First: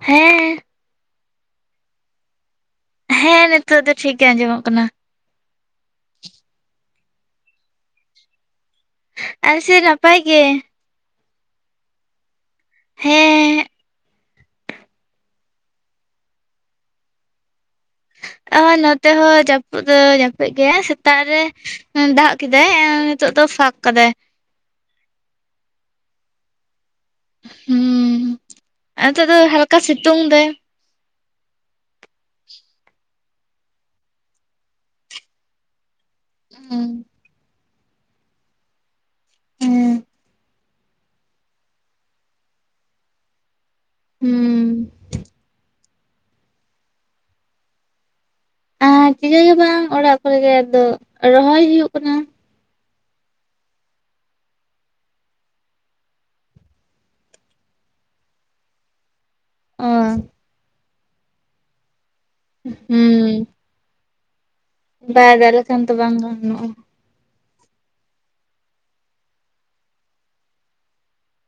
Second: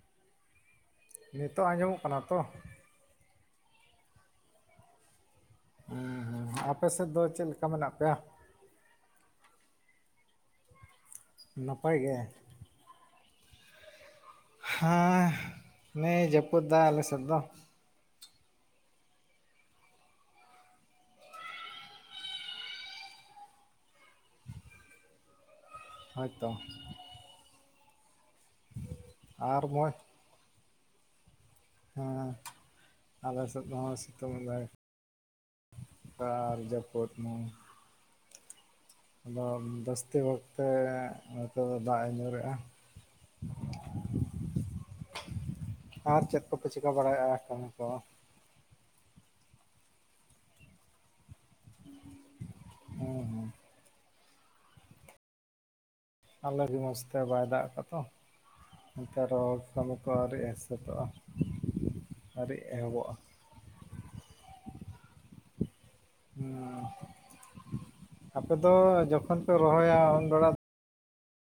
ᱦᱮᱸ, ᱱᱤᱛᱚᱜ ᱟᱸᱡᱚᱢᱚᱜ ᱠᱟᱱᱟ ᱛᱚ ᱾ ᱦᱮᱸ ᱱᱤᱛᱚᱜ ᱫᱚ ᱴᱷᱤᱠ ᱜᱮ ᱟᱸᱡᱚᱢᱚᱜ ᱠᱟᱱᱟ ᱾ ᱦᱮᱸ ᱦᱮᱸ ᱟᱯᱮ ᱥᱮᱫ ᱫᱚ ᱪᱮᱫ ᱞᱮᱠᱟ ᱢᱮᱱᱟᱜ ᱯᱮᱭᱟ? ᱟᱞᱮ ᱥᱮᱫ ᱱᱟᱯᱟᱭ ᱜᱮ ᱾ ᱱᱟᱯᱟᱭ ᱜᱮ ᱾ ᱦᱮᱸᱻ ᱦᱮᱸ ᱱᱮ ᱮ ᱡᱟᱹᱯᱩᱫ ᱫᱟ ᱟᱞᱮ ᱥᱮᱫ ᱫᱚ ᱾ ᱚᱸ ᱱᱚᱛᱮ ᱦᱚᱸ ᱡᱟᱹᱯᱩᱫ ᱫᱚ ᱡᱟᱹᱯᱩᱫ ᱠᱮᱜ-ᱟ ᱥᱮᱛᱟᱜ ᱨᱮ, ᱫᱟᱜ ᱠᱮᱫᱟᱭ, ᱱᱤᱛᱚᱜ ᱫᱚ ᱯᱷᱟᱸᱠ ᱠᱟᱫᱟᱭ ᱾ ᱦᱚᱭᱛᱚ, ᱦᱩᱸ ᱱᱤᱛᱚᱜ ᱫᱚ ᱟᱨ ᱦᱟᱞᱠᱟ ᱢᱚᱡᱽ ᱥᱤᱛᱩᱝ ᱫᱟᱭ ᱾ ᱦᱮᱸ ᱟᱞᱮ ᱥᱮᱫ ᱦᱚᱸ ᱥᱤᱛᱩᱝ ᱫᱟᱭ ᱾ ᱟᱨ ᱡᱟᱹᱯᱩᱫ ᱢᱟ ᱟᱫᱚ ᱦᱮᱸ ᱡᱟᱹᱥᱛᱤ ᱚᱠᱛᱮ ᱱᱚᱛᱮ ᱫᱚ ᱫᱟᱜ ᱮ ᱧᱩᱨᱮᱜ-ᱟ ᱾ ᱦᱩᱸ, ᱟᱨ ᱪᱮᱫ ᱠᱚᱯᱮ ᱪᱤᱠᱟᱹ ᱵᱟᱲᱟᱭᱮ-ᱟ ᱠᱟᱹᱢᱤ ᱠᱚ? ᱟᱨ ᱪᱤᱠᱟᱹ ᱜᱮ ᱵᱟᱝ ᱚᱲᱟᱜ ᱠᱚᱨᱮ ᱜᱮ ᱟᱫᱚ ᱨᱚᱦᱚᱭ ᱦᱩᱭᱩᱜ ᱠᱟᱱᱟ ᱾ [inaudible] ᱛᱟᱦᱚᱞᱮ ᱟᱹᱰᱤ ᱢᱚᱸᱡᱽ ᱛᱮ ᱵᱟᱭ ᱫᱟᱜ ᱟᱠᱟᱫ ᱫᱚ ᱮᱱᱛᱮ ᱨᱚᱦᱚᱭ ᱚ ᱠᱟᱹᱢᱤ ᱠᱚ ᱟᱹᱣᱨᱤ ᱦᱩᱭ ᱥᱟᱹᱛᱟᱹᱜ-ᱟ᱾ ᱟᱣᱨᱤ ᱮᱦᱚᱵᱚᱜ-ᱟ ᱾ [unintelligible] [inaudible] ᱫᱚ ᱵᱟᱝ ᱜᱟᱱᱚᱜᱼᱟ ᱦᱮᱸ ᱟᱯᱮ ᱫᱚ ᱡᱚᱠᱷᱚᱱ ᱯᱮ ᱨᱚᱦᱚᱭᱟ ᱩᱱ ᱵᱮᱲᱟ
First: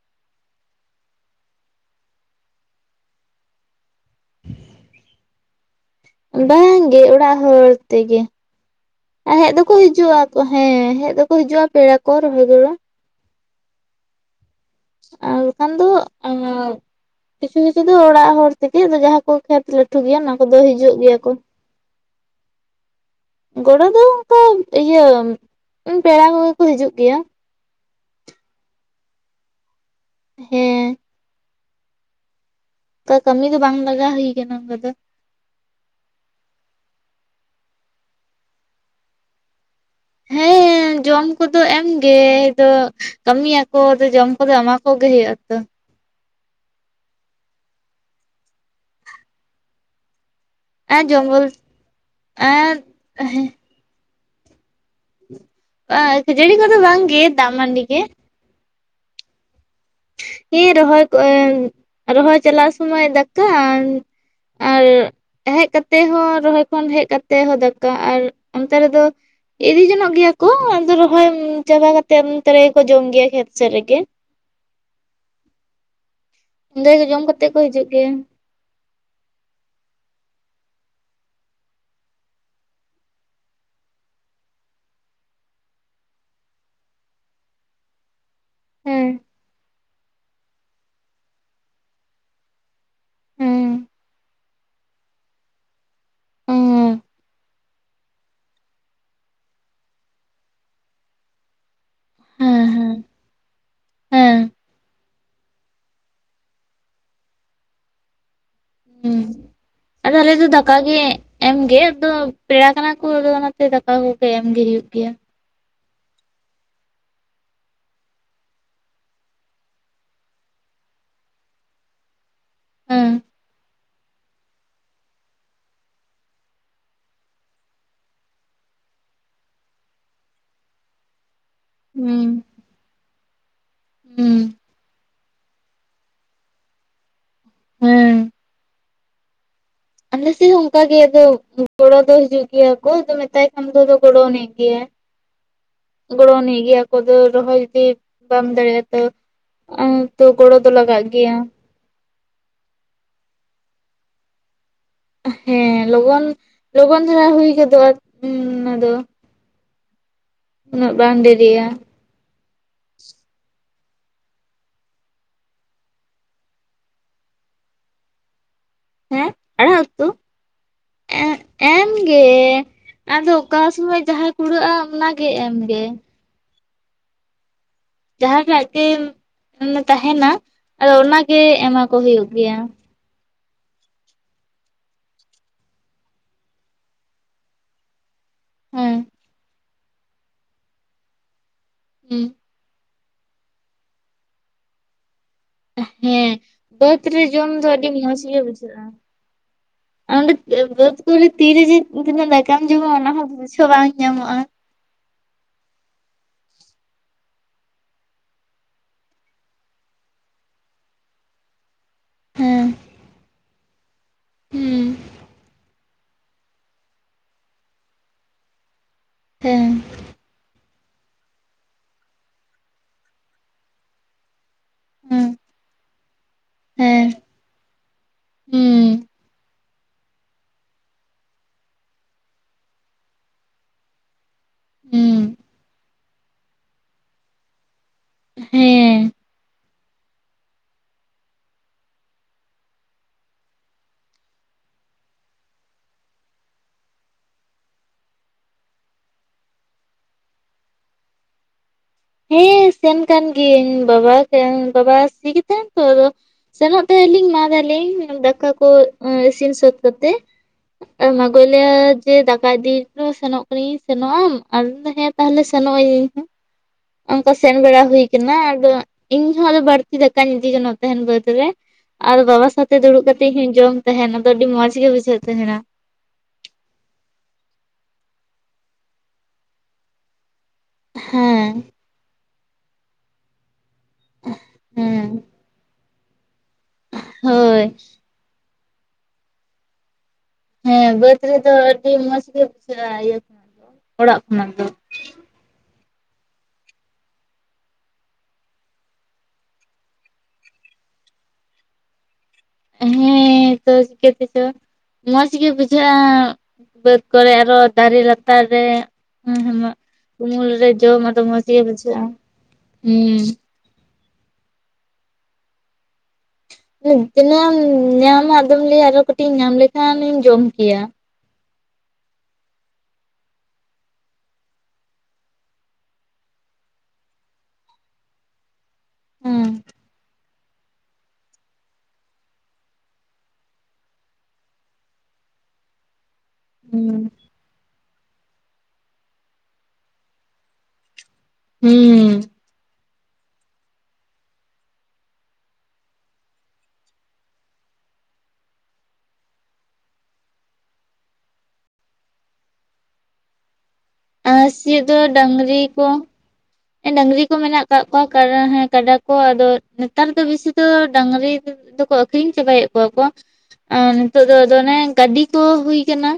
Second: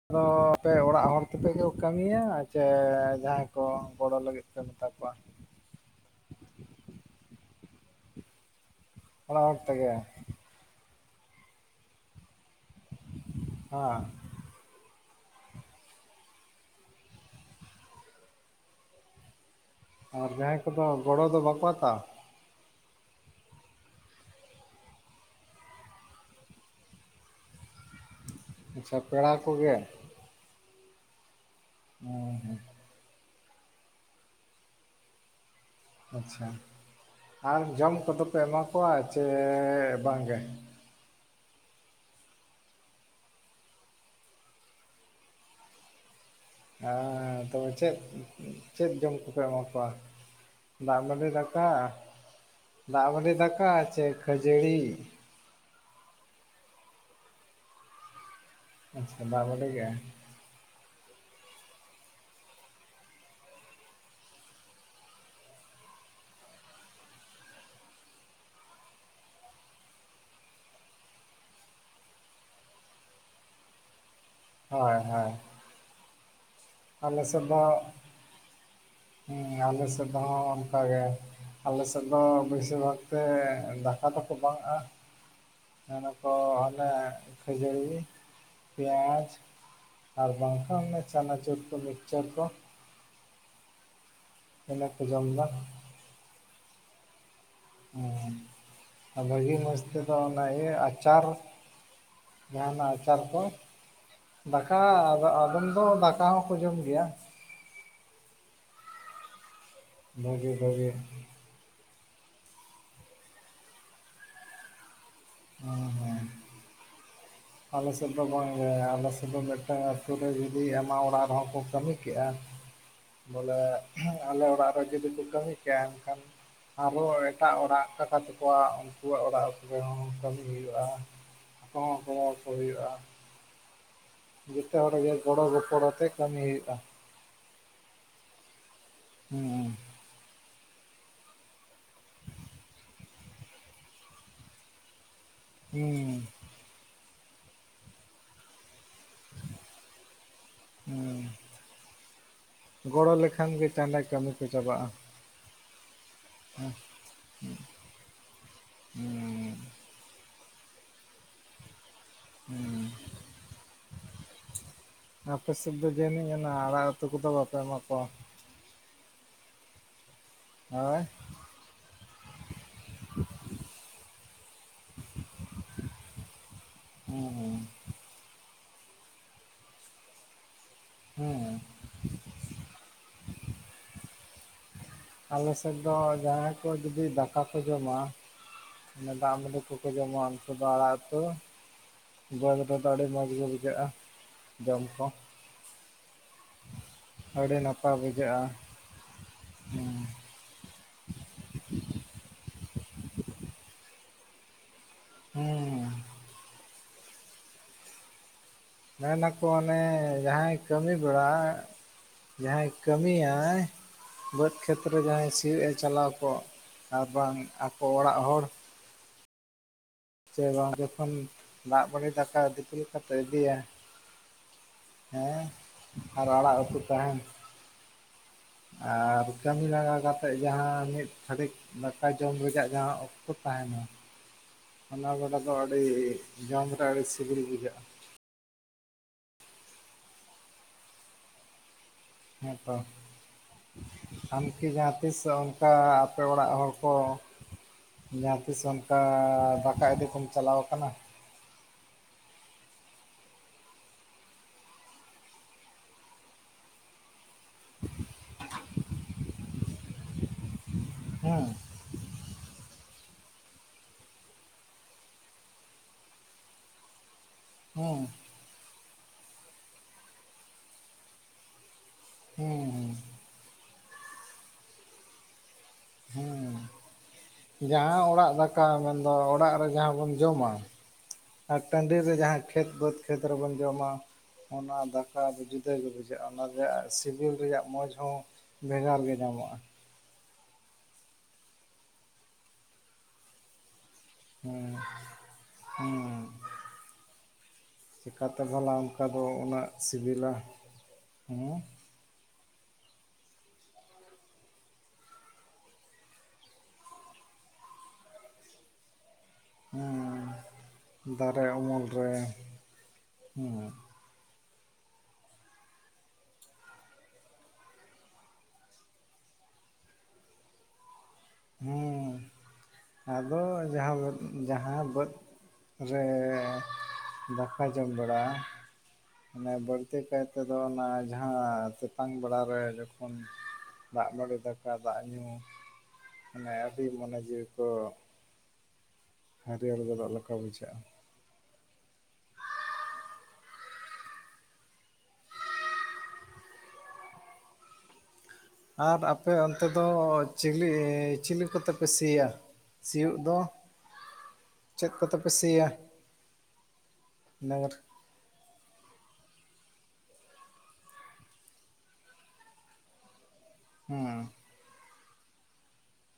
ᱟᱫᱚ ᱟᱯᱮ ᱚᱲᱟᱜ ᱦᱚᱲ ᱛᱮᱯᱮ ᱠᱚ ᱠᱟᱹᱢᱤᱭᱟ ᱪᱮ ᱡᱟᱦᱟᱸᱭ ᱠᱚ ᱜᱚᱲᱚ ᱞᱟᱹᱜᱤᱫ ᱠᱚ ᱢᱮᱛᱟ ᱠᱚᱣᱟ᱾ ᱵᱟᱝᱜᱮ ᱚᱲᱟᱜ ᱦᱚᱲ ᱛᱮᱜᱮ, ᱟᱨ ᱚᱲᱟᱜ ᱦᱮᱫ ᱦᱚᱲ ᱫᱚᱠᱚ ᱛᱮᱜᱮ ᱦᱤᱡᱩᱜ-ᱟ᱾ ᱛᱚ ᱦᱮᱸ, ᱦᱮᱡ ᱫᱠᱚ ᱦᱤᱡᱩᱜ-ᱟ ᱯᱮᱲᱟ ᱠᱚ ᱨᱚᱦᱚᱭ ᱜᱚᱲᱚ᱾ ᱦᱟᱸ᱾ ᱟᱨ ᱵᱟᱠᱷᱟᱱ ᱫᱚ ᱠᱤᱪᱷᱩ ᱠᱤᱪᱷᱩ ᱫᱚ ᱚᱲᱟᱜ ᱦᱚᱲ ᱛᱮᱜᱮ ᱡᱟᱦᱟᱸ ᱠᱚ ᱠᱷᱮᱛ ᱞᱟᱴ ᱴᱩ ᱜᱮᱭᱟ ᱟᱨ ᱚᱱᱟ ᱠᱚᱫᱚ ᱡᱟᱦᱟᱸᱭ ᱦᱤᱡᱩᱜ ᱜᱮᱭᱟ ᱜᱚᱲᱚ ᱠᱚ᱾ ᱫᱚ ᱵᱟᱠᱚ ᱦᱟᱛᱟᱣᱟ? ᱜᱚᱲᱚ ᱫᱚ ᱚᱝᱠᱟ ᱤᱭᱟᱹ ᱯᱮᱲᱟ ᱠᱚᱜᱮ ᱠᱚ ᱦᱤᱡᱩᱜ ᱜᱮᱭᱟ᱾ ᱟᱪᱪᱷᱟ ᱯᱮᱲᱟ ᱠᱚᱜᱮ? ᱦᱮᱸ᱾ ᱚ, ᱦᱮᱸ᱾ ᱛᱚ ᱠᱟᱹᱢᱤ ᱫᱚ ᱵᱟᱝ ᱞᱟᱜᱟ ᱦᱩᱭ ᱠᱟᱱᱟ ᱚᱝᱠᱟ ᱫᱚ᱾ ᱟᱪᱪᱷᱟ, ᱟᱨ ᱡᱚᱢ ᱠᱚᱫᱚ ᱯᱮ ᱮᱢᱟ ᱠᱚᱣᱟ ᱪᱮᱻ ᱦᱮᱸᱻ ᱡᱚᱢ ᱠᱚᱫᱚ ᱮᱢᱜᱮ, ᱟᱫᱚ ᱠᱟᱹᱢᱤᱭᱟᱠᱚ ᱟᱫᱚ ᱡᱚᱢ ᱠᱚᱫᱚ ᱮᱢᱟ ᱠᱚᱜᱮ ᱦᱩᱭᱩᱜ-ᱟ ᱛᱚ᱾ ᱦᱮᱸ, ᱛᱚᱵᱮ ᱪᱮᱫ, ᱪᱮᱫ ᱡᱚᱢ ᱠᱚᱯᱮ ᱮᱢᱟ ᱠᱚᱣᱟ? ᱫᱟᱜ ᱟᱨ ᱡᱚᱢ ᱢᱟᱹᱰᱤ ᱵᱚᱞ ᱫᱟᱠᱟ, ᱟᱨ ᱫᱟᱜ ᱢᱟᱹᱰᱤ ᱫᱟᱠᱟ ᱪᱮ ᱠᱷᱟᱹᱡᱟᱹᱲᱤ? ᱦᱮᱸ, ᱠᱷᱟᱹᱡᱟᱹᱲᱤ ᱠᱚᱫᱚ ᱵᱟᱝᱜᱮ ᱫᱟᱜ ᱢᱟᱹᱰᱤ ᱜᱮ᱾ ᱟᱪᱪᱷᱟ ᱫᱟᱜ ᱢᱟᱹᱰᱤ ᱜᱮ? ᱦᱮᱸ ᱨᱚᱦᱚᱭ ᱠᱚᱜᱻ ᱨᱚᱦᱚᱭ ᱪᱟᱞᱟᱜ ᱥᱚᱢᱚᱭ ᱫᱟᱠᱟ, ᱟᱨᱻ ᱦᱮᱡ ᱠᱟᱛᱮ ᱦᱚᱸ, ᱨᱚᱦᱚᱭ ᱠᱷᱚᱱ ᱦᱮᱡ ᱠᱟᱛᱮ ᱦᱚᱸ ᱫᱟᱠᱟ ᱟᱨ ᱚᱱᱛᱮ ᱨᱮᱫᱚ, ᱤᱫᱤ ᱡᱚᱱᱚᱜ ᱜᱮᱭᱟ ᱠᱚ ᱟᱫᱚ ᱨᱚᱦᱚᱭ ᱪᱟᱵᱟ ᱠᱟᱛᱮᱫ ᱚᱱᱛᱮ ᱨᱮᱜᱮᱠᱚ ᱡᱚᱢ ᱜᱮᱭᱟ ᱠᱷᱮᱛ ᱥᱮᱫ ᱨᱮᱜᱮ᱾ ᱦᱳᱭ ᱦᱳᱭ᱾ ᱚᱸᱰᱮ ᱜᱮ ᱟᱞᱮ ᱡᱚᱢ ᱥᱮᱫ ᱠᱟᱛᱮ ᱫᱚ ᱠᱚ ᱦᱤᱡᱩᱜ ᱜᱮᱭᱟ ᱦᱩᱸ, ᱟᱞᱮ ᱥᱮᱫ ᱦᱟᱸᱜ ᱚᱱᱠᱟᱜᱮ᱾ ᱟᱞᱮ ᱥᱮᱫ ᱫᱚ ᱵᱮᱥᱤᱨ ᱵᱷᱟᱜᱽ ᱛᱮ ᱫᱟᱠᱟ ᱫᱚᱠᱚ ᱵᱟᱝ-ᱟ᱾ ᱢᱮᱱᱟᱠᱚ ᱟᱞᱮ ᱠᱷᱡᱟᱹᱲᱤ, ᱦᱮᱸ ᱯᱮᱸᱭᱟᱡᱽ ᱟᱨ ᱵᱟᱝᱠᱷᱟᱱ ᱪᱟᱱᱟᱪᱩᱨ ᱠᱚ, ᱢᱤᱠᱪᱟᱨ ᱠᱚ᱾ ᱦᱮᱸ ᱤᱱᱟᱹ ᱠᱚ ᱡᱚᱢᱫᱟ᱾ ᱚᱻ ᱚᱻ, ᱟᱨ ᱵᱷᱟᱹᱜᱤ ᱢᱚᱡᱽ ᱛᱮᱫᱚ ᱚᱱᱟ ᱤᱭᱟᱹ ᱟᱪᱟᱨ᱾ ᱦᱮᱸ ᱡᱟᱸᱦᱟᱱᱟᱜ ᱦᱮᱸ ᱟᱪᱟᱨ ᱠᱚ᱾ ᱦᱮᱸ ᱫᱟᱠᱟ [unintelligible] ᱡᱚᱢ ᱫᱚ ᱫᱟᱠᱟ ᱦᱚᱸᱠᱚ ᱡᱚᱢ ᱜᱮᱭᱟ᱾ ᱦᱩᱸ, ᱟᱫᱚ ᱟᱞᱮ ᱫᱚ ᱵᱷᱟᱹᱜᱤ ᱫᱟᱠᱟ ᱵᱷᱟᱹᱜᱤ ᱜᱮ᱾ ᱮᱢᱜᱮ ᱟᱫᱚ ᱯᱮᱲᱟ ᱠᱟᱱᱟ ᱠᱚ ᱟᱫᱚ ᱚᱱᱟᱛᱮ ᱫᱟᱠᱟ ᱠᱚᱜᱮ ᱮᱢᱜᱮ ᱦᱩᱭᱩᱜ ᱜᱮᱭᱟ᱾ ᱦᱮᱸ ᱦᱮᱸ᱾ ᱟᱞᱮ ᱥᱮᱫ ᱫᱚ ᱵᱟᱝᱜᱮ, ᱟᱞᱮ ᱥᱮᱫ ᱫᱚ ᱢᱤᱫᱴᱟᱝ ᱟᱹᱛᱩᱳ ᱨᱮ ᱡᱩᱫᱤ ᱟᱭᱢᱟ ᱚᱲᱟᱜ ᱨᱮᱦᱚᱸ ᱠᱚ ᱠᱟᱹᱢᱤ ᱠᱮᱜ-ᱟ, ᱦᱮᱸ ᱵᱚᱞᱮ ᱟᱞᱮ ᱚᱲᱟᱜ ᱨᱮ ᱡᱩᱫᱤ ᱠᱚ ᱠᱟᱹᱢᱤ ᱠᱮᱭᱟ ᱮᱱᱠᱷᱟᱱ, ᱟᱨᱚ ᱮᱴᱟᱜ ᱚᱲᱟᱜ ᱠᱟᱠᱟ ᱛᱟᱠᱚᱣᱟ ᱩᱱᱠᱩᱣᱟᱜ ᱚᱲᱟᱜ [unintelligible] ᱠᱟᱹᱢᱤ ᱦᱩᱭᱩᱜ-ᱟ ᱩᱝᱠᱩ ᱦᱚᱸ ᱦᱩᱸ ᱜᱚᱲᱚᱣᱟᱠᱚ ᱦᱩᱭᱩᱜ-ᱟ᱾ ᱦᱩᱸ᱾ ᱡᱚᱛᱚ ᱦᱚᱲ ᱜᱮ ᱜᱚᱲᱚ ᱜᱚᱯᱚᱲᱚ ᱟᱛᱮ ᱠᱟᱹᱢᱤ ᱦᱩᱭᱩᱜ-ᱟ᱾ ᱦᱮᱸ᱾ ᱦᱩᱸ᱾ ᱟᱮᱞ ᱥᱮᱫ ᱦᱚᱸ ᱚᱝᱠᱟ ᱜᱮ ᱟᱫᱚ ᱜᱚᱲᱚ ᱫᱚ ᱦᱤᱡᱩᱜ ᱜᱮᱭᱟ ᱠᱚ᱾ ᱟᱫᱚ ᱢᱮᱛᱟᱭ ᱠᱷᱟᱱ ᱫᱚ ᱟᱫᱚ ᱜᱚᱲᱚ ᱮᱱᱤᱡ ᱜᱮᱭᱟ᱾ [inaudible] ᱜᱚᱲᱚ ᱟᱹᱱᱤᱡ ᱜᱮᱭᱟ ᱠᱚ ᱟᱫᱚ ᱨᱚᱦᱚᱭ ᱡᱩᱫᱤ ᱵᱟᱢ ᱫᱟᱲᱮᱜᱼᱟ ᱛᱚ ᱛᱚ ᱜᱚᱲᱚ ᱫᱚ ᱞᱟᱜᱟᱜ ᱦᱩᱸ ᱜᱮᱭᱟ ᱜᱚᱲᱚ ᱞᱮᱠᱷᱟᱱ ᱜᱮ ᱪᱟᱸᱰᱟ ᱠᱟᱹᱢᱤ ᱠᱚ ᱪᱟᱵᱟᱜᱼᱟ ᱦᱮᱸ ᱞᱚᱜᱚᱱ ᱞᱚᱜᱚᱱ ᱫᱷᱟᱨᱟ ᱦᱩᱭ ᱜᱚᱫᱚᱜᱼᱟ ᱚᱱᱟ‌ ᱫᱚ ᱦᱩᱸ ᱩᱱᱟᱹᱜ ᱵᱟᱝ ᱰᱮᱨᱤᱜᱼᱟ ᱦᱮᱸ ᱟᱯᱮ ᱥᱮᱫ ᱫᱚ ᱡᱟᱹᱱᱤᱡ ᱚᱱᱮ ᱟᱲᱟᱜ ᱩᱛᱩ ᱠᱚᱫᱚ ᱵᱟᱯᱮ ᱮᱢᱟ ᱠᱚᱣᱟ ᱮᱸ ᱟᱲᱟᱜ ᱩᱛᱩ ᱦᱳᱭ ᱮᱢᱜᱮ ᱟᱫᱚ ᱚᱠᱟ ᱥᱚᱢᱚᱭ ᱡᱟᱦᱟᱸᱭ ᱠᱩᱲᱟᱹᱜᱼᱟ ᱚᱱᱟ ᱜᱮ ᱮᱢᱜᱮ ᱦᱩᱸ ᱡᱟᱦᱟ ᱜᱮ ᱟᱡᱛᱮᱢ ᱛᱟᱦᱮᱱᱟ ᱟᱫᱚ ᱚᱱᱟᱜᱮ ᱦᱩᱸ ᱮᱢᱟ ᱠᱚ ᱦᱩᱭᱩᱜ ᱜᱮᱭᱟ᱾ ᱟᱞᱮ ᱥᱮᱫ ᱫᱚ ᱡᱟᱦᱟᱸᱭ ᱠᱚ ᱡᱩᱫᱤ ᱫᱟᱠᱟ ᱠᱚ ᱡᱚᱢᱟ ᱦᱮᱸ ᱫᱟᱜ ᱢᱟᱹᱰᱤ ᱠᱩ ᱡᱚᱢᱟ ᱩᱱᱠᱩ ᱫᱚ ᱟᱲᱟᱜ ᱩᱛᱩ ᱡᱚᱢ ᱨᱮᱫᱚ ᱟᱹᱰᱤ ᱢᱚᱡᱽ ᱜᱮ ᱵᱩᱡᱷᱟᱹᱜᱼᱟ, ᱡᱚᱢ ᱠᱚ ᱦᱮᱸ ᱵᱟᱹᱫᱽ ᱨᱮ ᱡᱚᱢ ᱫᱚ ᱟᱹᱰᱤ ᱢᱚᱸᱡᱽ ᱜᱮ ᱵᱩᱡᱷᱟᱹᱜᱼᱟ ᱦᱩᱸ ᱟᱨ ᱚᱸᱰᱮ ᱵᱟᱹᱫᱽ ᱠᱚᱨᱮ ᱛᱤ ᱨᱮ ᱛᱤᱱᱟᱹᱜ ᱫᱟᱠᱟᱢ ᱡᱚᱢᱟ ᱚᱱᱟ ᱦᱚᱸ ᱵᱩᱷᱟᱹᱣ ᱵᱟᱝ ᱧᱟᱢᱚᱜᱼᱟ ᱾ ᱦᱮᱸ ᱢᱮᱱᱟᱠᱚ ᱚᱱᱮ ᱡᱟᱦᱟᱸᱭ ᱠᱟᱹᱢᱤ ᱵᱮᱲᱟ ᱦᱮᱸ ᱡᱟᱦᱟᱸᱭ ᱠᱟᱹᱢᱤᱭᱟᱭ ᱵᱟᱹᱫᱽ ᱦᱩᱸ ᱠᱷᱮᱛᱨᱮ ᱡᱟᱦᱟᱸᱭ ᱥᱤᱭᱳᱜ ᱮ ᱪᱟᱞᱟᱣ ᱠᱚᱜ ᱟᱨᱵᱟᱝ ᱟᱠᱚ ᱚᱲᱟᱜ ᱦᱚᱲ ᱦᱮᱸ ᱥᱮ ᱵᱟᱝ ᱡᱚᱠᱷᱚᱱ ᱫᱟᱜ ᱢᱟᱹᱰᱤ ᱫᱟᱠᱟ ᱫᱤᱯᱤᱞ ᱠᱟᱛᱮ ᱤᱫᱤᱭᱟᱭ ᱦᱩᱸ ᱦᱮᱸ ᱟᱨ ᱟᱲᱟᱜ ᱩᱛᱩ ᱦᱮᱸ ᱛᱟᱦᱮᱱ ᱦᱩᱸ ᱟᱨ ᱠᱟᱹᱢᱤ ᱞᱟᱸᱜᱟ ᱠᱟᱛᱮᱫ ᱡᱟᱦᱟᱸ ᱢᱤᱫ ᱜᱷᱟᱲᱤᱡ ᱫᱟᱠᱟ ᱡᱚᱢ ᱨᱮᱡᱟᱜ ᱡᱟᱦᱟᱸ ᱚᱠᱛᱚ ᱛᱟᱦᱮᱱᱟ ᱚᱱᱟ ᱦᱩᱸ ᱜᱚᱰᱟ ᱫᱚ ᱟᱹᱰᱤ ᱡᱚᱢ ᱨᱮ ᱟᱹᱰᱤ ᱥᱤᱵᱤᱞ ᱵᱩᱡᱷᱟᱹᱜᱼᱟ ᱾ ᱦᱮᱸ ᱦᱮᱸ ᱛᱚ ᱟᱢᱠᱤ ᱡᱟᱦᱟᱸ ᱛᱤᱥ ᱚᱱᱠᱟ ᱟᱯᱮ ᱚᱲᱟᱜ ᱦᱚᱲ ᱠᱚ ᱡᱟᱦᱟᱸ ᱛᱤᱥ ᱚᱱᱠᱟ ᱫᱟᱠᱟ ᱤᱫᱤ ᱠᱚᱢ ᱪᱟᱞᱟᱣ ᱠᱟᱱᱟ? ᱦᱮᱸ ᱥᱮᱱ ᱠᱟᱱ ᱜᱤᱭᱟᱹᱧ ᱵᱟᱵᱟ ᱵᱟᱵᱟ ᱥᱤ ᱜᱮ ᱛᱟᱦᱮᱱ ᱛᱚ ᱟᱫᱚ ᱥᱮᱱᱚᱜ ᱛᱟᱦᱮᱸ ᱞᱤᱧ ᱢᱟ ᱛᱟᱞᱤᱧ ᱫᱟᱠᱟ ᱠᱚ ᱤᱥᱤᱱ ᱥᱟᱹᱛ ᱠᱟᱛᱮᱜ ᱢᱟ ᱜᱮ ᱦᱮᱸ ᱞᱟᱹᱭᱟᱭ ᱡᱮ ᱫᱟᱠᱟ ᱤᱫᱤ ᱦᱚᱴᱚ ᱥᱮᱱᱚᱜ ᱠᱟᱹᱱᱤᱧ ᱥᱮᱱᱚᱜ ᱟᱢ ᱦᱮᱸ ᱛᱟᱦᱚᱞᱮ ᱥᱮᱱᱚᱜ ᱤᱧ ᱤᱧᱦᱚᱸ ᱚᱱᱠᱟ ᱥᱮᱱ ᱵᱟᱲᱟ ᱦᱮᱸ ᱦᱩᱭ ᱠᱟᱱᱟ, ᱟᱫᱚ ᱤᱧᱦᱚᱸ ᱟᱫᱚ ᱵᱟᱹᱲᱛᱤ ᱫᱟᱠᱟᱧ ᱤᱫᱤ ᱡᱚᱱᱟᱜ ᱛᱟᱦᱮᱱ ᱵᱟᱹᱫᱽ ᱨᱮ ᱟᱨ ᱵᱟᱵᱟ ᱥᱟᱛᱮᱜ ᱦᱮᱸ ᱫᱩᱲᱩᱵ ᱠᱟᱛᱮᱫ ᱤᱧ ᱦᱚᱧ ᱡᱚᱢ ᱛᱟᱦᱮᱱᱟ ᱟᱫᱚ ᱟᱹᱰᱤ ᱢᱚᱸᱡᱽ ᱜᱮ ᱵᱩᱡᱷᱟᱹᱜ ᱛᱟᱦᱮᱱᱟ ᱦᱮᱸ ᱡᱟᱦᱟᱸ ᱚᱲᱟᱜ ᱫᱟᱠᱟ ᱢᱮᱱᱫᱚ ᱚᱲᱟᱜ ᱨᱮ ᱡᱟᱦᱟᱸ ᱵᱚᱱ ᱡᱚᱢᱟ ᱦᱮᱸ ᱟᱨ ᱴᱟᱺᱰᱤ ᱨᱮ ᱡᱟᱦᱟᱸ ᱠᱷᱮᱛ ᱵᱟᱹᱫᱽ ᱠᱷᱮᱛ ᱨᱮᱵᱚᱱ ᱡᱚᱢᱟ ᱚᱱᱟ ᱦᱮᱸ ᱫᱟᱠᱟ ᱫᱚ ᱡᱩᱫᱟᱹ ᱜᱮ ᱵᱩᱡᱷᱟᱹᱜᱼᱟ ᱚᱱᱟ ᱨᱮᱭᱟᱜ ᱥᱤᱵᱤᱞ ᱦᱳᱭ ᱨᱮᱭᱟᱜ ᱢᱚᱡᱽ ᱦᱚᱸ ᱵᱷᱮᱜᱟᱨ ᱜᱮ ᱧᱟᱢᱚᱜᱼᱟ ᱾ ᱦᱮᱸ ᱵᱟᱹᱫᱽ ᱨᱮᱫᱚ ᱟᱹᱰᱤ ᱢᱚᱸᱡᱽ ᱜᱮ ᱵᱩᱡᱷᱟᱹᱜᱼᱟ ᱤᱭᱟᱹ ᱫᱚ ᱚᱲᱟᱜ ᱠᱷᱚᱱᱟᱜ ᱫᱚ ᱦᱮᱸ ᱦᱩᱸ ᱪᱤᱠᱟᱛᱮ ᱵᱷᱟᱞᱟ ᱚᱱᱠᱟ ᱫᱚ ᱩᱱᱟᱹᱜ ᱥᱤᱵᱤᱞᱟ ᱦᱩᱸ ᱦᱮᱸ ᱛᱚ ᱪᱤᱠᱟᱛᱮ ᱪᱚ ᱢᱚᱸᱡᱽ ᱜᱤ ᱵᱩᱡᱷᱟᱹᱜᱼᱟ ᱵᱟᱹᱫᱽ ᱠᱚᱨᱮ ᱟᱨᱚ ᱫᱟᱨᱮ ᱞᱟᱛᱟᱨ ᱨᱮ ᱩᱸ ᱦᱩᱸᱱᱟᱹᱜ ᱩᱢᱩᱞ ᱦᱮᱸ ᱨᱮ ᱡᱚᱢ ᱟᱫᱚ ᱫᱟᱨᱮ ᱢᱚᱸᱡᱽ ᱜᱮ ᱩᱢᱩᱞ ᱵᱩᱡᱷᱟᱹᱜᱼᱟ ᱨᱮ ᱦᱩᱸ᱾ ᱦᱮᱸ ᱛᱤᱱᱟᱹᱜ ᱮᱢ ᱧᱟᱢᱟ ᱟᱫᱚᱢ ᱞᱟᱹᱭᱼᱟ ᱟᱨᱚ ᱠᱟᱹᱴᱤᱡ ᱤᱧ ᱧᱟᱢ ᱞᱮᱠᱷᱟᱱᱤᱧ ᱡᱚᱢ ᱠᱮᱭᱟ᱾ ᱦᱮᱸ ᱟᱫᱚ ᱡᱟᱦᱟᱸ ᱵᱟᱹᱫᱽ ᱡᱟᱦᱟᱸ ᱵᱟᱹᱫᱽ ᱨᱮ ᱫᱟᱠᱟ ᱡᱚᱢ ᱵᱟᱲᱟ᱾ ᱦᱮᱸ ᱢᱟᱱᱮ ᱵᱟᱹᱲᱛᱤ ᱠᱟᱭ ᱛᱮᱫᱚ ᱚᱱᱟ ᱡᱟᱦᱟᱸ ᱛᱮᱛᱟᱝ ᱵᱮᱲᱟ ᱨᱮ ᱡᱚᱠᱷᱚᱱ ᱫᱟᱜ ᱢᱟᱸᱲᱤ ᱫᱟᱠᱟ ᱫᱟᱜ ᱧᱩ᱾ ᱢᱟᱱᱮ ᱟᱹᱰᱤ ᱦᱩᱸ ᱢᱚᱱᱮ ᱡᱤᱣᱤ ᱠᱚ ᱦᱟᱹᱨᱭᱟᱹᱲ ᱜᱚᱫᱚᱜ ᱞᱮᱠᱟ ᱵᱩᱡᱷᱟᱹᱜᱼᱟ᱾ ᱦᱩᱸ, ᱟᱨ ᱟᱯᱮ ᱚᱱᱛᱮ ᱫᱚ ᱪᱤᱞᱤ ᱪᱤᱞᱤ ᱠᱚᱛᱮ ᱯᱮ ᱥᱤᱭᱟ? ᱥᱤᱭᱩᱜ ᱫᱚ, ᱟ ᱥᱤᱭᱚᱜ ᱪᱮᱫ ᱫᱚ ᱠᱚᱛᱮ ᱯᱮ ᱰᱟᱹᱝᱨᱤ ᱥᱤᱭᱟ ᱠᱚ ᱮ ᱰᱟᱹᱝᱨᱤ ᱠᱚ ᱢᱮᱱᱟᱜ ᱱᱟᱹᱨ ᱠᱟᱜ ᱠᱚᱣᱟ ᱠᱟᱰᱟ ᱦᱮᱸ ᱠᱟᱰᱟ ᱠᱚ ᱟᱫᱚ ᱱᱮᱛᱟᱨ ᱫᱚ ᱵᱤᱥᱤ ᱫᱚ ᱰᱟᱹᱝᱨᱤ ᱫᱚᱠᱚ ᱟᱹᱠᱷᱨᱤᱧ ᱪᱟᱵᱟᱭᱮᱜ ᱠᱚᱣᱟ ᱠᱚ᱾ ᱟᱸ ᱦᱮᱸ ᱱᱤᱛᱚᱜ ᱫᱚ ᱟᱫᱚ ᱚᱱᱮ ᱜᱟᱹᱰᱤ ᱠᱚ ᱦᱩᱭ ᱠᱟᱱᱟ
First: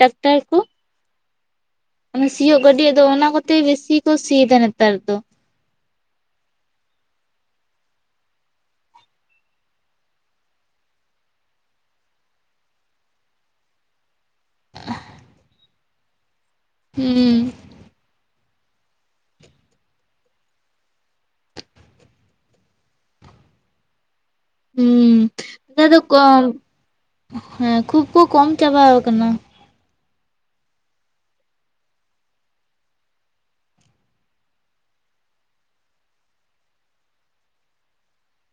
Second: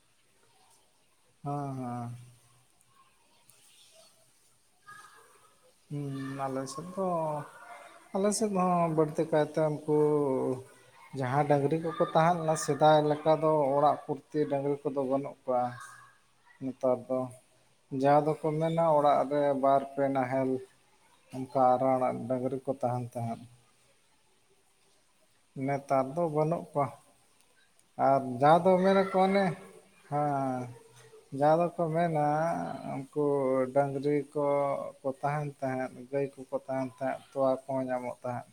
ᱴᱟᱠᱴᱟᱨ ᱠᱩ᱾ ᱦᱟᱸ ᱦᱟᱸ᱾ ᱚᱱᱮ ᱥᱤᱭᱳᱜ ᱜᱟᱹᱰᱤ ᱫᱚ ᱚᱱᱟ ᱠᱚᱛᱮ ᱵᱤᱥᱤ ᱠᱚ ᱥᱤᱭ ᱫᱟ ᱱᱮᱛᱟᱨ ᱫᱚ᱾ ᱦᱩᱸ ᱱᱟᱞᱮ ᱥᱮᱫ ᱫᱚ ᱟᱞᱮ ᱥᱮᱫ ᱦᱚᱸ ᱵᱟᱹᱲᱛᱤ ᱠᱟᱭᱛᱮ ᱩᱱᱠᱩ ᱡᱟᱦᱟᱸ ᱰᱟᱹᱝᱨᱤ ᱠᱚᱠᱚ ᱛᱟᱦᱮᱸ ᱞᱮᱱᱟ ᱥᱮᱫᱟᱭ ᱞᱮᱠᱟ ᱫᱚ ᱚᱲᱟᱜ ᱠᱩᱫᱽ ᱛᱤ ᱰᱟᱹᱝᱨᱤ ᱠᱚᱫᱚ ᱵᱟᱹᱱᱩᱜ ᱠᱚᱣᱟ ᱱᱮᱛᱟᱨ ᱫᱚ᱾ ᱦᱩᱸ ᱡᱟᱦᱟᱸ ᱫᱚᱠᱚ ᱢᱮᱱᱟ ᱚᱲᱟᱜ ᱨᱮ ᱵᱟᱨ ᱯᱮ ᱱᱟᱦᱮᱞ ᱚᱝᱠᱟ ᱟᱨᱟᱲ ᱰᱟᱹᱝᱨᱤ ᱠᱚ ᱛᱟᱦᱮᱱ ᱛᱟᱦᱮᱸᱫ᱾ ᱦᱩᱸ, ᱱᱮᱛᱟᱨ ᱫᱚ ᱵᱟᱹᱱᱩᱜ ᱠᱚᱣᱟ᱾ ᱦᱮᱸᱫ, ᱟᱨ ᱡᱟᱦᱟᱸ ᱫᱚ ᱢᱮᱱᱟ ᱠᱚ ᱚᱱᱮ ᱦᱮᱸ᱾ ᱡᱟᱦᱟᱸ ᱫᱚᱠᱚ ᱢᱮᱱᱟ ᱩᱱᱠᱩ ᱰᱟᱹᱝᱨᱤ ᱠᱚ ᱠᱚ ᱛᱟᱦᱮᱸᱱ ᱛᱟᱦᱮᱸᱫ ᱜᱟᱹᱭ ᱠᱚᱠᱚ ᱛᱟᱦᱮᱸᱱ ᱛᱟᱦᱮᱸᱫ ᱛᱚᱣᱟ ᱠᱚᱦᱚᱸ ᱧᱟᱢᱚᱜ ᱛᱟᱦᱮᱸᱫ᱾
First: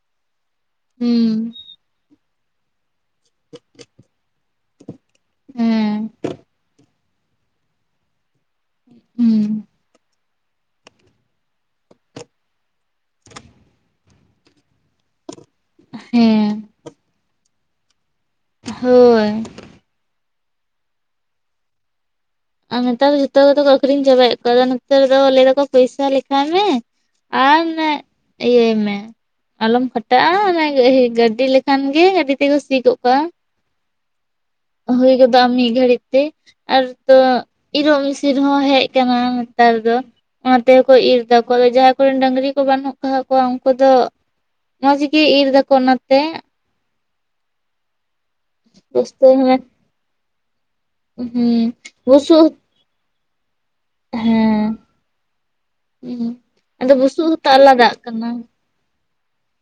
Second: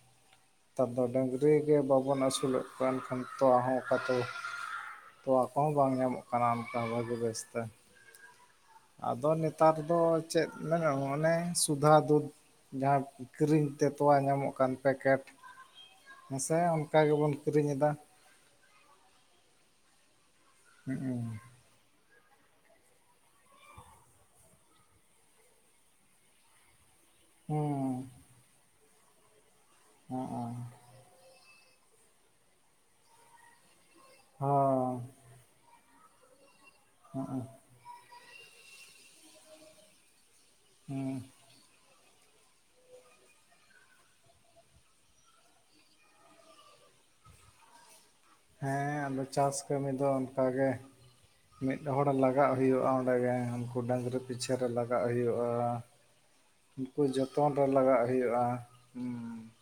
ᱱᱮᱛᱟᱨ ᱫᱚ ᱰᱟᱹᱝᱨᱤ ᱦᱩᱸ ᱜᱮ ᱵᱟᱵᱚᱱ ᱟᱹᱥᱩᱞᱮᱜ ᱠᱚᱣᱟ ᱮᱱᱠᱷᱟᱱ ᱛᱚᱣᱟ ᱦᱚᱸ ᱚᱠᱟ ᱪᱮ ᱛᱚᱣᱟ ᱟᱠᱚ ᱦᱚᱸ ᱵᱟᱝ ᱦᱮᱸ ᱧᱟᱢᱚᱜ ᱠᱟᱱᱟ ᱚᱝᱠᱟ ᱵᱷᱟᱹᱜᱤ ᱵᱮᱥ ᱛᱮ᱾ ᱟᱫᱚ ᱦᱩᱸ ᱱᱮᱛᱟᱨ ᱫᱚ ᱪᱮᱫ ᱢᱮᱱᱟ ᱚᱱᱮ ᱥᱩᱫᱷᱟ ᱫᱩᱫᱷ᱾ ᱡᱟᱦᱟᱸ ᱠᱤᱨᱤᱧ ᱛᱮ ᱛᱚᱣᱟ ᱧᱟᱢᱚᱜ ᱠᱟᱱ ᱯᱮᱠᱮᱴ ᱦᱮᱸᱥᱮ ᱦᱮᱸ ᱚᱱᱠᱟ ᱜᱮᱵᱚᱱ ᱠᱤᱨᱤᱧ ᱮᱫᱟ᱾ ᱦᱳᱭ, ᱦᱮᱸᱜᱼᱮ᱾ ᱟ ᱱᱮᱛᱟᱨ ᱫᱚ ᱡᱷᱚᱛᱚ ᱜᱮᱛᱚ ᱠᱚ ᱟᱹᱠᱷᱨᱤᱧ ᱪᱟᱵᱟᱭᱮᱫ ᱠᱚᱣᱟ ᱟᱫᱚ ᱱᱮᱛᱟᱨ ᱫᱚ ᱞᱟᱹᱭ ᱫᱟᱠᱚ ᱯᱚᱭᱥᱟ ᱞᱮᱠᱷᱟᱭ ᱢᱮ᱾ ᱟᱨ ᱦᱮᱸ, ᱤᱭᱟᱹᱭ ᱢᱮ ᱟᱞᱚᱢ ᱠᱷᱟᱴᱟᱜᱼᱟ ᱚᱱᱟ ᱜᱟᱹᱰᱤ ᱞᱮᱠ ᱠᱷᱟᱱ ᱜᱮ ᱜᱟᱹᱰᱤ ᱛᱮᱠᱚ ᱥᱤ ᱜᱚᱜ ᱠᱟᱜᱼᱟ᱾ ᱦᱚᱸ ᱦᱩᱭ ᱜᱚᱫᱚᱜᱼᱟ ᱢᱤᱫ ᱜᱷᱟᱹᱲᱤᱡ ᱛᱮ ᱟᱨ ᱛᱚ ᱦᱚᱸ ᱦᱩᱸ ᱤᱨᱚᱞ ᱢᱤᱥᱤᱱ ᱨᱮ ᱦᱚᱸ ᱦᱮᱡ ᱠᱟᱱᱟ᱾ ᱱᱮᱛᱟᱨ ᱫᱚ ᱚᱱᱟ ᱛᱮᱠᱚ ᱤᱨ ᱦᱩᱸ ᱫᱟᱠᱚ ᱠᱚᱣᱟ ᱜᱮ ᱡᱟᱦᱟᱸᱭ ᱠᱚᱨᱮᱱ ᱰᱟᱹᱝᱨᱤ ᱠᱚ ᱵᱟᱹᱱᱩᱜ ᱠᱚᱣᱟᱜ ᱠᱚᱣᱟ ᱩᱱᱠᱩ ᱫᱚ ᱢᱚᱸᱡᱽ ᱜᱤ ᱤᱨ ᱫᱟᱠᱚ ᱚᱱᱟ ᱛᱮ᱾ ᱦᱮᱸ ᱟᱫᱚ ᱵᱩᱥᱛᱟᱹ ᱪᱟᱥ ᱦᱮᱸ ᱠᱟᱹᱢᱤ ᱫᱚ ᱚᱱᱠᱟ ᱜᱮ ᱢᱤᱫ ᱦᱚᱲ ᱵᱩᱥᱩᱵ ᱞᱟᱜᱟᱜ ᱦᱩᱭᱩᱜᱼᱟ ᱚᱸᱰᱮ ᱜᱮ ᱩᱱᱠᱩ ᱰᱟᱹᱝᱨᱤ ᱯᱤᱪᱷᱟᱹ ᱨᱮ ᱦᱮᱸ ᱞᱟᱜᱟᱜ ᱦᱩᱭᱩᱜᱼᱟ᱾ ᱦᱩᱸ ᱟᱫᱚ ᱩᱱᱠᱩ ᱵᱩᱥᱩᱵ ᱦᱚᱸᱛᱚ ᱡᱚᱛᱚᱱ ᱨᱮ ᱟᱞᱟᱫᱟᱜ ᱞᱟᱜᱟᱜ ᱠᱟᱱᱟ ᱦᱩᱭᱩᱜᱼᱟ ᱦᱩᱸ ᱾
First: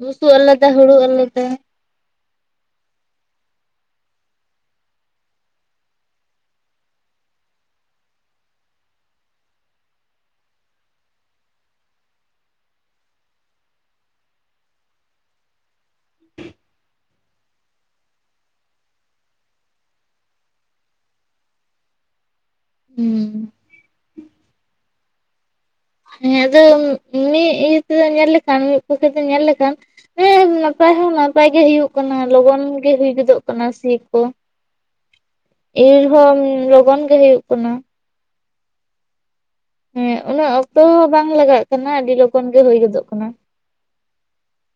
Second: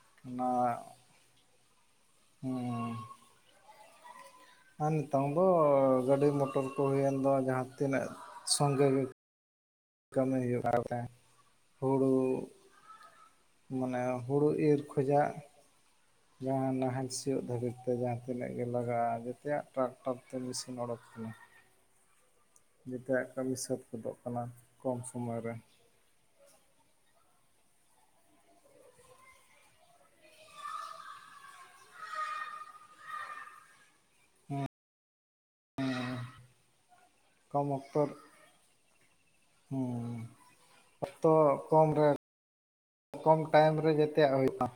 ᱵᱩᱥᱩᱜ ᱟᱞᱟᱫᱟ ᱦᱩᱲᱩ ᱟᱞᱟᱫᱟ ᱾ ᱚᱸ ᱾ ᱟᱨ ᱱᱤᱛᱚᱝ ᱫᱚ ᱜᱟᱹᱰᱤ ᱢᱚᱴᱚᱨ ᱠᱚ ᱦᱩᱭᱮᱱ ᱫᱚ ᱡᱟᱦᱟᱸ ᱛᱤᱱᱟᱹᱜ ᱥᱚᱸᱜᱮ ᱜᱮ ᱠᱟᱹᱢᱤ ᱦᱩᱭᱩᱜᱼᱟ ᱟᱣᱛᱮ, ᱦᱩᱲᱩ ᱢᱟᱱᱮ ᱦᱩᱲᱳ ᱤᱨ ᱠᱷᱚᱡᱟᱜ ᱡᱟᱦᱟᱸ ᱱᱟᱦᱮᱞ ᱥᱤᱭᱳᱜ ᱫᱷᱟᱹᱵᱤᱡ ᱛᱮ ᱡᱟᱦᱟᱸ ᱛᱤᱱᱟᱹᱜ ᱜᱮ ᱞᱟᱜᱟᱜᱼᱟ ᱡᱮᱛᱮᱭᱟᱜ ᱴᱨᱟᱠ ᱟᱯᱛᱮ ᱢᱮᱤᱥᱤᱱ ᱚᱰᱳᱠ ᱠᱟᱱᱟ᱾ ᱦᱩᱸ ᱡᱮᱛᱮᱭᱟᱜ ᱠᱟᱹᱢᱤ ᱥᱟᱹᱛ ᱜᱚᱫᱚᱜ ᱠᱟᱱᱟ ᱠᱚᱢ ᱥᱚᱢᱚᱭ ᱨᱮ᱾ ᱦᱮᱸ ᱟᱫᱚ ᱢᱤᱫ ᱤᱭᱟᱹ ᱛᱮᱫᱚ ᱧᱮᱞ ᱞᱮᱠᱷᱟᱱ, ᱢᱤᱫ ᱯᱚᱠᱠᱷᱮ ᱫᱚ ᱧᱮᱞ ᱞᱮᱠᱷᱟᱱ ᱦᱮᱸ ᱱᱟᱯᱟᱭ ᱦᱚᱸ ᱱᱟᱯᱟᱭ ᱜᱮ ᱦᱩᱭᱩᱜ ᱠᱟᱱᱟ ᱞᱚᱜᱚᱱ ᱜᱮ ᱦᱩᱭ ᱜᱚᱫᱚᱜ ᱠᱟᱱᱟ᱾ ᱥᱤᱠ ᱤᱨ ᱦᱚᱸ ᱞᱚᱜᱚᱱ ᱜᱮ ᱦᱩᱭᱩᱜ ᱠᱟᱱᱟ᱾ ᱦᱮᱸ ᱩᱱᱟᱹᱜ ᱦᱚᱸ ᱵᱟᱝ ᱚᱠᱛᱚ ᱞᱟᱜᱟᱜ ᱠᱚᱢ ᱠᱟᱱᱟ ᱨᱮ ᱟᱹᱰᱤ ᱞᱚᱜᱚᱱ ᱜᱮ ᱦᱩᱭ ᱜᱚᱫᱚᱜ ᱠᱟᱱᱟ ᱠᱚᱢ ᱴᱟᱭᱤᱢ ᱨᱮ ᱡᱮᱛᱮᱭᱟᱜ ᱦᱩᱭᱩᱜᱼᱟ ᱾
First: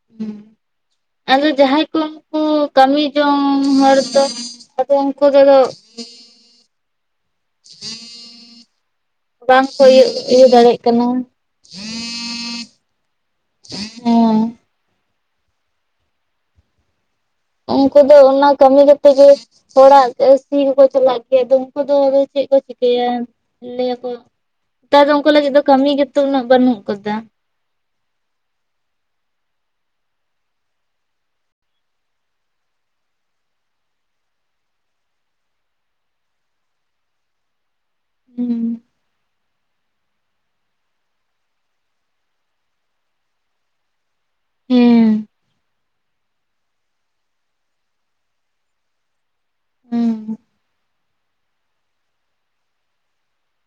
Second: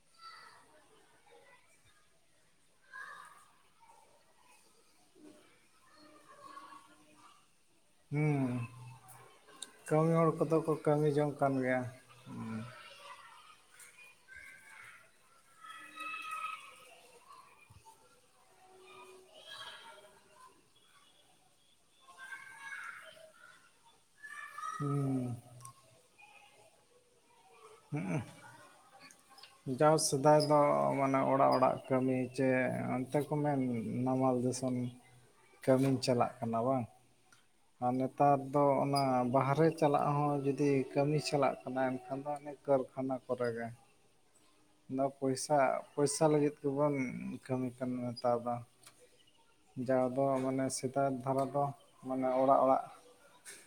[unintelligible] ᱟᱫᱚ ᱡᱟᱦᱟᱸᱭ ᱠᱚ ᱩᱱᱠᱩ ᱠᱟᱹᱢᱤ ᱡᱚᱝ ᱦᱚᱲ ᱫᱚ ᱟᱫᱚ ᱩᱱᱠᱩ ᱫᱚ ᱟᱫᱚ ᱦᱩᱸ ᱵᱟᱝᱠᱚ ᱤᱭᱟᱹ ᱠᱟᱹᱢᱤ ᱦᱚᱲ ᱤᱭᱟᱹ ᱠᱚᱫᱚ ᱠᱚ ᱫᱟᱲᱮᱭᱟᱜ ᱠᱟᱱᱟ ᱠᱟᱹᱢᱤ ᱡᱚᱝ ᱠᱟᱱ ᱜᱮᱭᱟ᱾ ᱦᱮᱸ ᱩᱱᱠᱩ ᱫᱚ ᱚᱱᱟ ᱠᱟᱹᱢᱤ ᱠᱟᱛᱮᱜ ᱜᱮ ᱦᱚᱲᱟᱜ ᱥᱤ ᱠᱚᱠᱚ ᱪᱟᱞᱟᱜ ᱜᱮᱭᱟ ᱟᱫᱚ ᱩᱱᱠᱩ ᱫᱚ ᱟᱫᱚ ᱪᱮᱫ ᱠᱚ ᱪᱤᱠᱟᱹᱭᱟ ᱞᱟᱹᱭᱟᱠᱚ ᱱᱮᱛᱟᱨ ᱫᱚ ᱩᱱᱠᱩ ᱦᱩᱸ ᱞᱟᱹᱜᱤᱫ ᱫᱚ ᱠᱟᱹᱢᱤ ᱜᱮᱛᱚ ᱩᱱᱟᱹᱜ ᱵᱟᱹᱱᱩᱜ ᱟᱠᱟᱫᱟ᱾ ᱦᱩᱸ ᱾ ᱡᱟᱣ ᱥᱮᱫᱟᱭ ᱫᱚ ᱢᱟᱱᱮ ᱚᱲᱟᱜ ᱚᱲᱟᱜ ᱠᱟᱹᱢᱤ ᱪᱮ ᱚᱱᱛᱮ ᱠᱚ ᱢᱮᱱ ᱱᱟᱢᱟᱞ ᱡᱚᱛᱚᱱ ᱠᱟᱹᱢᱤᱧ ᱪᱟᱞᱟᱜ ᱠᱟᱱᱟ ᱵᱟᱝ ᱾ ᱟᱨ ᱱᱮᱛᱟᱨ ᱫᱚ ᱦᱩᱸ ᱚᱱᱟ ᱵᱟᱦᱨᱮ ᱪᱟᱞᱟᱜ ᱦᱚᱸ ᱡᱩᱫᱤ ᱠᱟᱹᱢᱤ ᱪᱟᱞᱟᱜ ᱠᱟᱱᱟᱭ ᱮᱱᱠᱷᱟᱱ ᱫᱚ ᱤᱱᱟᱹ ᱠᱟᱹᱨᱠᱷᱟᱱᱟ ᱠᱚᱨᱮ ᱜᱮ᱾ ᱟᱱᱟ ᱦᱮᱸ ᱯᱚᱭᱥᱟ, ᱯᱚᱭᱥᱟ ᱞᱟᱹᱜᱤᱫ ᱜᱮᱵᱚᱱ ᱠᱟᱹᱢᱤ ᱠᱟᱱᱟ ᱱᱮᱛᱟᱨ ᱫᱚ᱾ ᱡᱟᱣ ᱦᱮᱸ ᱫᱚ ᱢᱟᱱᱮ ᱥᱮᱛᱟᱜ ᱫᱷᱟᱨᱟ ᱫᱚ ᱢᱟᱱᱮ ᱚᱲᱟᱜ ᱚᱲᱟᱜ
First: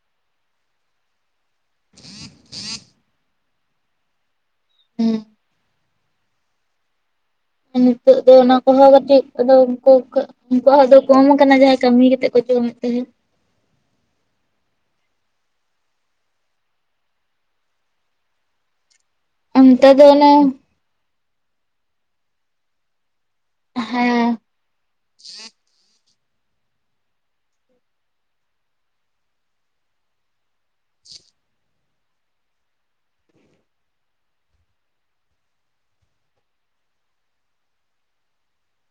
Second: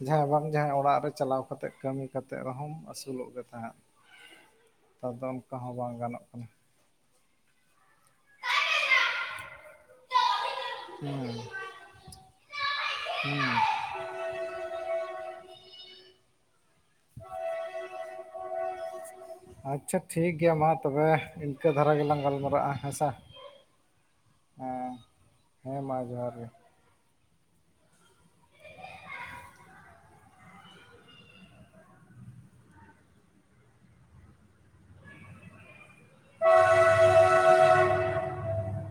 ᱡᱟᱦᱟᱸᱭ ᱵᱟᱝ ᱡᱟᱦᱟᱸᱟᱭ ᱚᱲᱟᱜ ᱨᱮ ᱪᱟᱞᱟᱣ ᱠᱟᱛᱮᱜ ᱠᱟᱹᱢᱤ ᱠᱟᱛᱮᱜ ᱨᱮᱦᱚᱢ ᱟᱹᱥᱩᱞᱚᱜ ᱜᱮ ᱛᱟᱦᱮᱸᱫ᱾ ᱱᱮᱛᱟᱨ ᱫᱚ ᱦᱮᱸ ᱚᱱᱠᱟ ᱦᱚᱸ ᱵᱟᱝ ᱜᱟᱱᱚᱜ ᱠᱟᱱᱟ᱾ ᱱᱤᱛᱳᱜ ᱫᱚ ᱚᱱᱟ ᱠᱚᱦᱚᱸ ᱠᱟᱹᱴᱤᱡ ᱟᱫᱚ ᱩᱱᱠᱩ ᱠᱚ ᱩᱱᱠᱩᱣᱟᱜ ᱫᱚ ᱦᱩᱸ ᱠᱚᱢ ᱟᱠᱟᱱᱟ ᱡᱟᱦᱟᱸᱭ ᱠᱟᱹᱢᱤ ᱠᱟᱛᱮᱜ ᱠᱚ ᱡᱚᱢᱮᱫ ᱛᱟᱦᱮᱸᱫ᱾ ᱦᱮᱸ ᱟᱨ [unintelligible] ᱱᱮᱛᱟᱨ ᱟᱪᱪᱷᱟ ᱫᱚ ᱚᱱᱮ ᱴᱷᱤᱠ ᱜᱮᱭᱟ ᱢᱟ ᱛᱚᱵᱮ ᱤᱱᱠᱟᱹ ᱫᱷᱟᱨᱟ ᱜᱮᱞᱟᱝ ᱜᱟᱞᱢᱟᱨᱟᱜᱼᱟ ᱦᱮᱸᱥᱮ? ᱦᱮᱸ ᱦᱮᱸ ᱦᱮᱸᱢᱟ ᱡᱚᱦᱟᱨ ᱜᱮ ᱾ [unintelligible]